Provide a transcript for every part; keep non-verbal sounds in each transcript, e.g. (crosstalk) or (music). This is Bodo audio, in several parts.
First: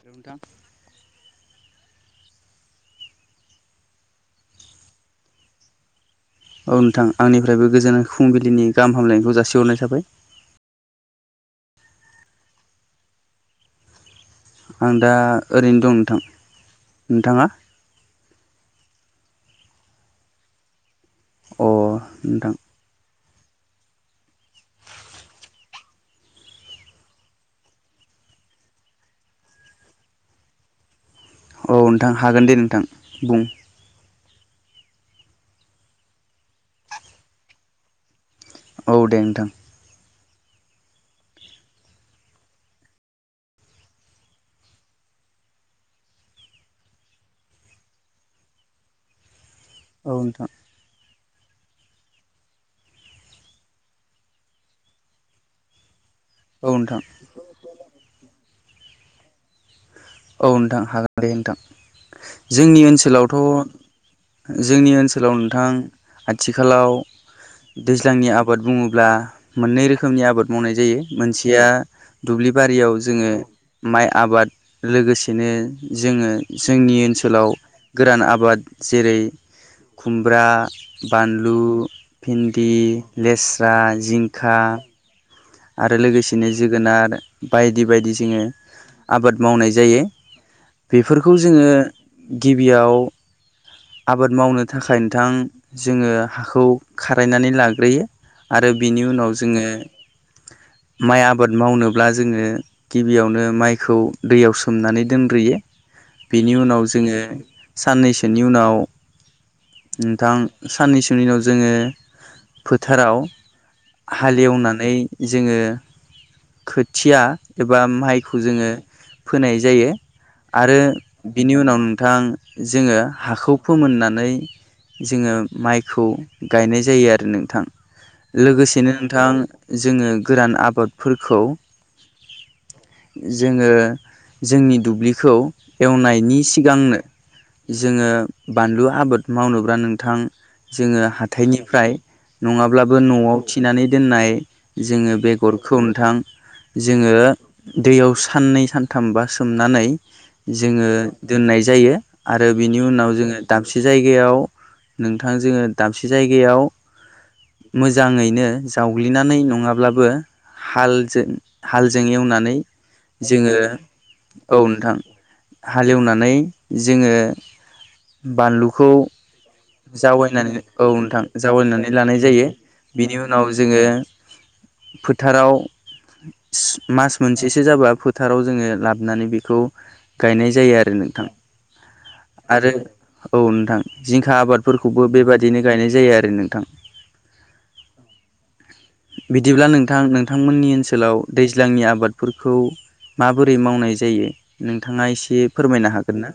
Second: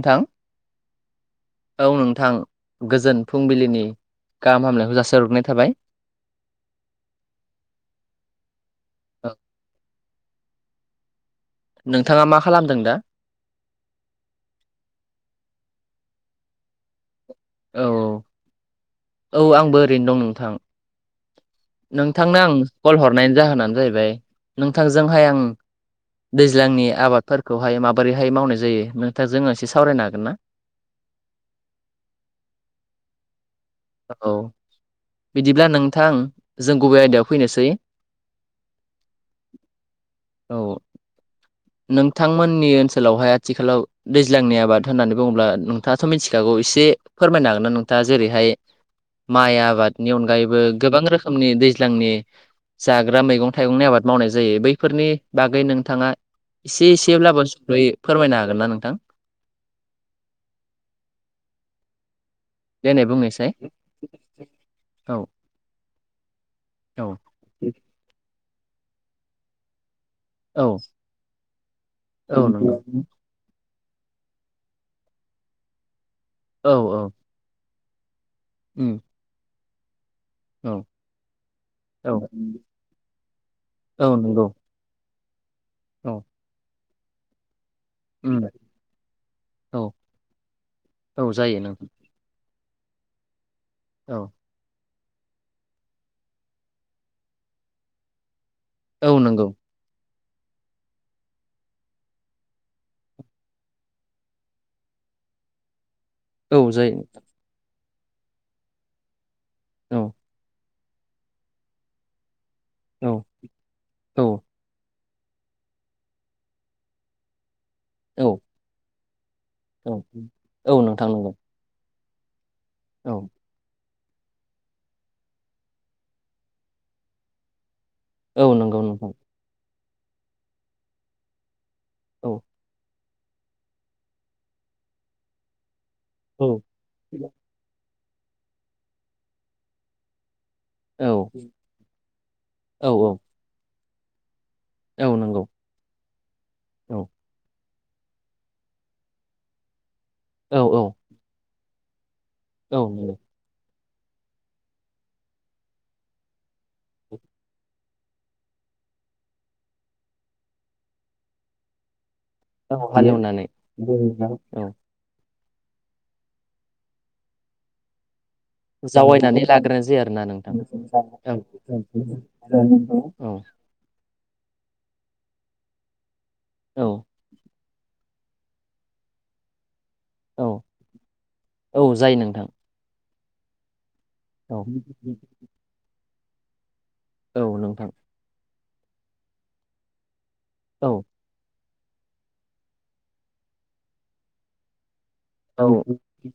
औ औ नों‌ थां गोजोन फुंबिलिनि गाहाम हामलनायखौ जासिहरग्रोनाय थाबाय। औ नोंथां आंनिफ्रायबो गोजोन फुंबिलिनि गाहाम हामलायनायखौ जासिहरनाय जाबाय नोंथाङा मा खालामदों दा आं दा ओरैनो दं नोंथां नोंथाङा औ औ आंबो ओरैनो दं नोंथां अ नोंथांनो आं नोंथां कल हरनायनि जाहोनानो जाहैबाय नोंथांजोंहाय आं दैज्लांनि आबादफोरखौहाय माबोरैहाय मावनाय जायो नोथां जोङो एसे सावरायनो हागोन ना (unintelligible) औ नोंथां हागोन दे नोंथां बुं औ बिदिब्ला नोंथां जों गुबे आयदायाव फैनोसै औ दे नोंथां औ नोंथांमोननि ओनसोलावहाय आथिखालाव दैज्लांनि आबाद होननानै बुङोब्ला नोंथांआथ' मिथिखा ओ एसे फोरमायनो हागोन ना नोंथाङा जेरैहाय माइ औ आबादनि नोंथां अनगायैबो गोबां रोखोम नि दैज्लांनि जाग्रा मैगं थाइगंनि आबाद मावनाय जायो बैफोरनि बागै नोंथाङा औ एसे नोंथां एसेब्लाबो सुद'सै फोरमायनो हागोन ना नोंथां औ नोंथां हागोन दे नोंथां जोंनि देनाय ओनसोलावथ' बुंनायसाय जोंनि औ ओनसोलाव नोंथां आथिखालाव औ दैज्लांनि आबाद बुङो ब्ला मोननै रोखोमनि आबाद मावनाय औ जायो मोनसेया औ दुब्लि नंगौ बारियाव जोङो माइ आबाद लोगोसेनो जोङो औ जोंनि ओनसोलाव गोरान आ बाद उम जेरै खुमब्रा औ बानलु औ भिन्दि लेस्रा औ नंगौ जिंखा आरो औ लोगोसेनो जोगोनार बायदि बायदि जोङो उम आबाद मावनाय औ जायो औ बेफोरखौ जायो जोङो नोंथां गिबियाव औ आबाद मावनो थाखाय बिथां जोङो हाखौ खारायनानै लाग्रोयो आरो बिनि औ उनाव नंगौ जोङो (unintelligible) माइ आबाद मावनोब्ला जोङो गिबियावनो माइखौ दैयाव सोमनानै दोनग्रोयो बेनि औ उनाव जायो जोङो साननैसोनि उनाव औ नोंथां साननैसोनि उनाव जोङो औ फोथाराव हालेवनानै जोङो खोथिया एबा औ माइखौ जोङो फोनाय जायो औ आरो औ नोंथां नंगौ बिनि उनाव नोंथां जोङो औ हाखौ फोमोननानै जोङो माइखौ गायनाय जायो आरो नोंथां। औ नंगौ लोगोसेनो नोंथां जोङो गोरान आबादफोरखौ औ। जोङो जोंनि दुब्लिखौ एवनायनि औ सिगांनो जोङो बानलु आबाद मावनोब्ला नोंथां जोङो औ हाथायनिफ्राय औ नङाब्लाबो न'आव थिनानै दोननाय जोङो औ नंगौ बेगरखौ नोंथां, औ जोङो दैयाव साननै सानथाम बा सोमनानै औ औ जोङो दोननाय जायो आरो औ बिनि उनाव नंगौ जोङो दाब से जायगायाव नोंथां जोङो दाबसे जायगायाव मोजाङैनो जावग्लिनानै नङाब्लाबो हालजों हालजों एव नानै हालेवनानै जोङो औ नोंथां हालेवनानै जोङो बानलुखौ जावायनानै लाग्रो नोसै आरोना जावायनानै नोंथां औ नोंथां जावायनानै लानाय जायो बिनि औ। (inaudible) उनाव जोङो फोथाराव सि मास मोनसेसो जाबा फोथाराव जोङो लाबोनानै बेखौ औ गायनाय जायो आरो नोंथां औ जायो नोंथां आरो औ नोंथां जिंखा औ फोरखौबो बेबायादिनो गायनाय जायो आरो नोंथां। औ नोंथां। बिदिब्ला नोंथां नोंथांमोननि औ ओनसोलाव दै ज्लांनि आबादफोरखौ माबोरै मावनाय जायो नों थाङा एसे औ फोरमायनो हागोन ना?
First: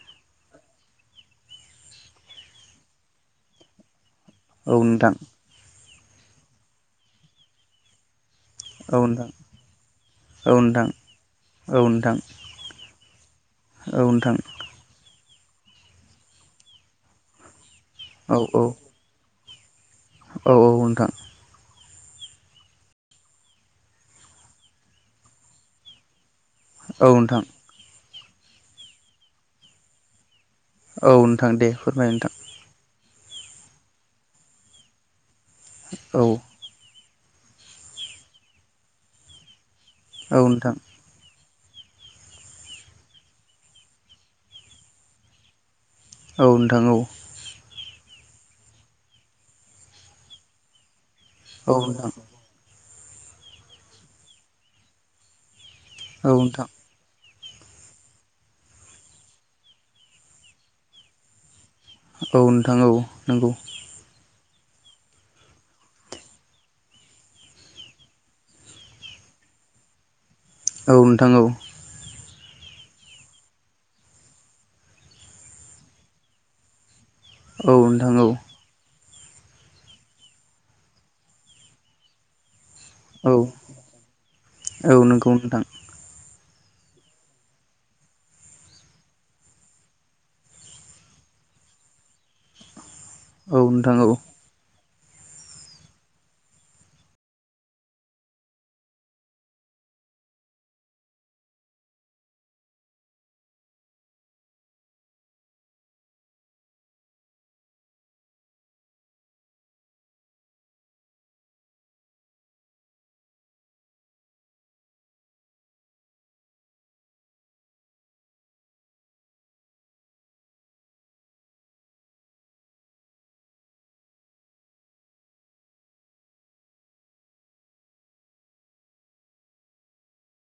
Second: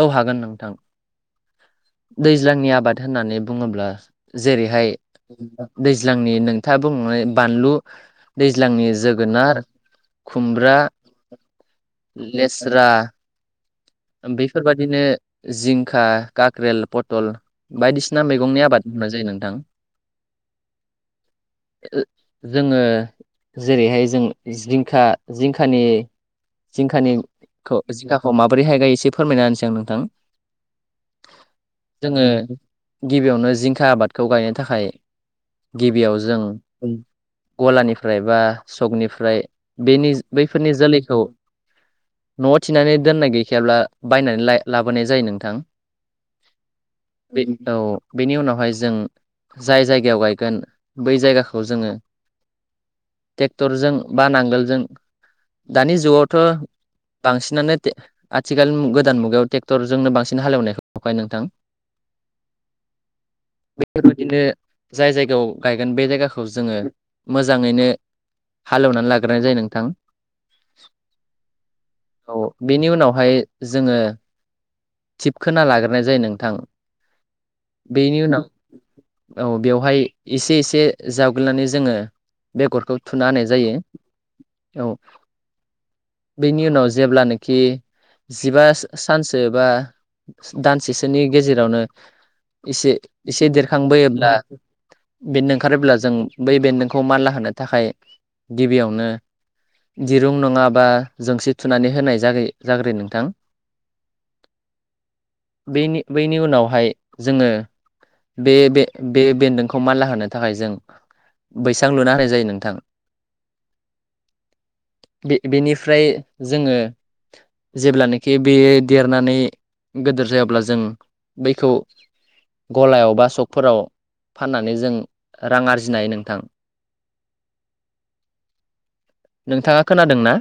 औ हागोन नोंथां दैज्लांनि आबाद होननानै बुङोब्ला औ जेरैहाय नोंथां दैज्लांनि नोंथाङा बुंलांनाय बानलु दैज्लांनि औ जोगोनार, खुमब्रा, नोंथां औ नोंथां औ नोंथां लेस्रा, औ नोंथां बेफोरबादिनो जिंखा, खाक्रेल, पथल, बायदिसिना औ औ मैगंनि आबाद मावनाय जायो नोंथां। औ औ नोंथां। ओ जोङो जेरैहाय जों जिंखा जिंखानि औ नोंथां जिंखानिखौ जिंखाखौ माबोरैहाय गायो एसे फोरमायना होनोसै आं नोंथां। औ नोंथां दे फोरमाय जोङो नोंथां। गिबियावनो जिंखा आबादखौ गायनो थाखाय गिबियाव औ जों गलानिफ्राय बा सकनिफ्राय बेनि औ बैफोरनि नोंथां जोलैखौ न'आव थिनानै दोननाय गैखायाब्ला बायनानै ला-लाबोनाय जायो नोंथां। औ नोंथां औ। बे औ बेनि उनावहाय जों जाय जायगायाव गायगोन बै जायगाखौ जोङो नोंथां औ ट्रेक्टरजों बा नांगोलजों दानि जुगावथ' नोंथां बांसिनानोे आथिखाल गोदान मुगायाव ट्रेक्टरजोंनो बांसिन हालेवनायखौ नुखायो नोंथां। औ नोंथां औ नंगौ। बेफोरबायदिनो जाय जायगायाव गायगोन बे जायगाखौ जोङो मोजाङैनो हालेवनानै लाग्रोनाय जायो नोंथां। औ नोंथां औ। औ बेनि उनाव हाय जोङो थिब खोना लाग्रोनाय जायो नोंथां। औ नोंथां बेनि औ। उनाव औ बेवहाय एसे एसे जावग्लिनानै जोङो बेगरखौ थुना औ होनाय जायो औ। नंगौ नोंथां बेनि उनाव जेब्लानाखि जिबा सानसो बा दानसेसोनि गेजेरावनो एसे एसे औ नोंथां औ देरखांबोयोब्ला बेन्दों ओंखारोब्ला जों बै बेन्दोंखौ मानला होनो थाखाय गिबियावनो दिरुं नङाबा जोंसि थुनानै होनाय जगो जाग्रोयो नोंथां बेनि बैनि उनावहाय जोङो बे बे बे बेन्दोंखौ मानला होनो थाखाय जों बैसां लुना होनाय जायो नोंथां बे बेनिफ्राय जोङो जेब्लानोखि बे देरनानै गोदोर जायो अब्ला जों बैखौ गलायाव बा सकफोराव फाननानै जों रां आरजिनो हायो नोंथां नोंथाङा खोनादों ना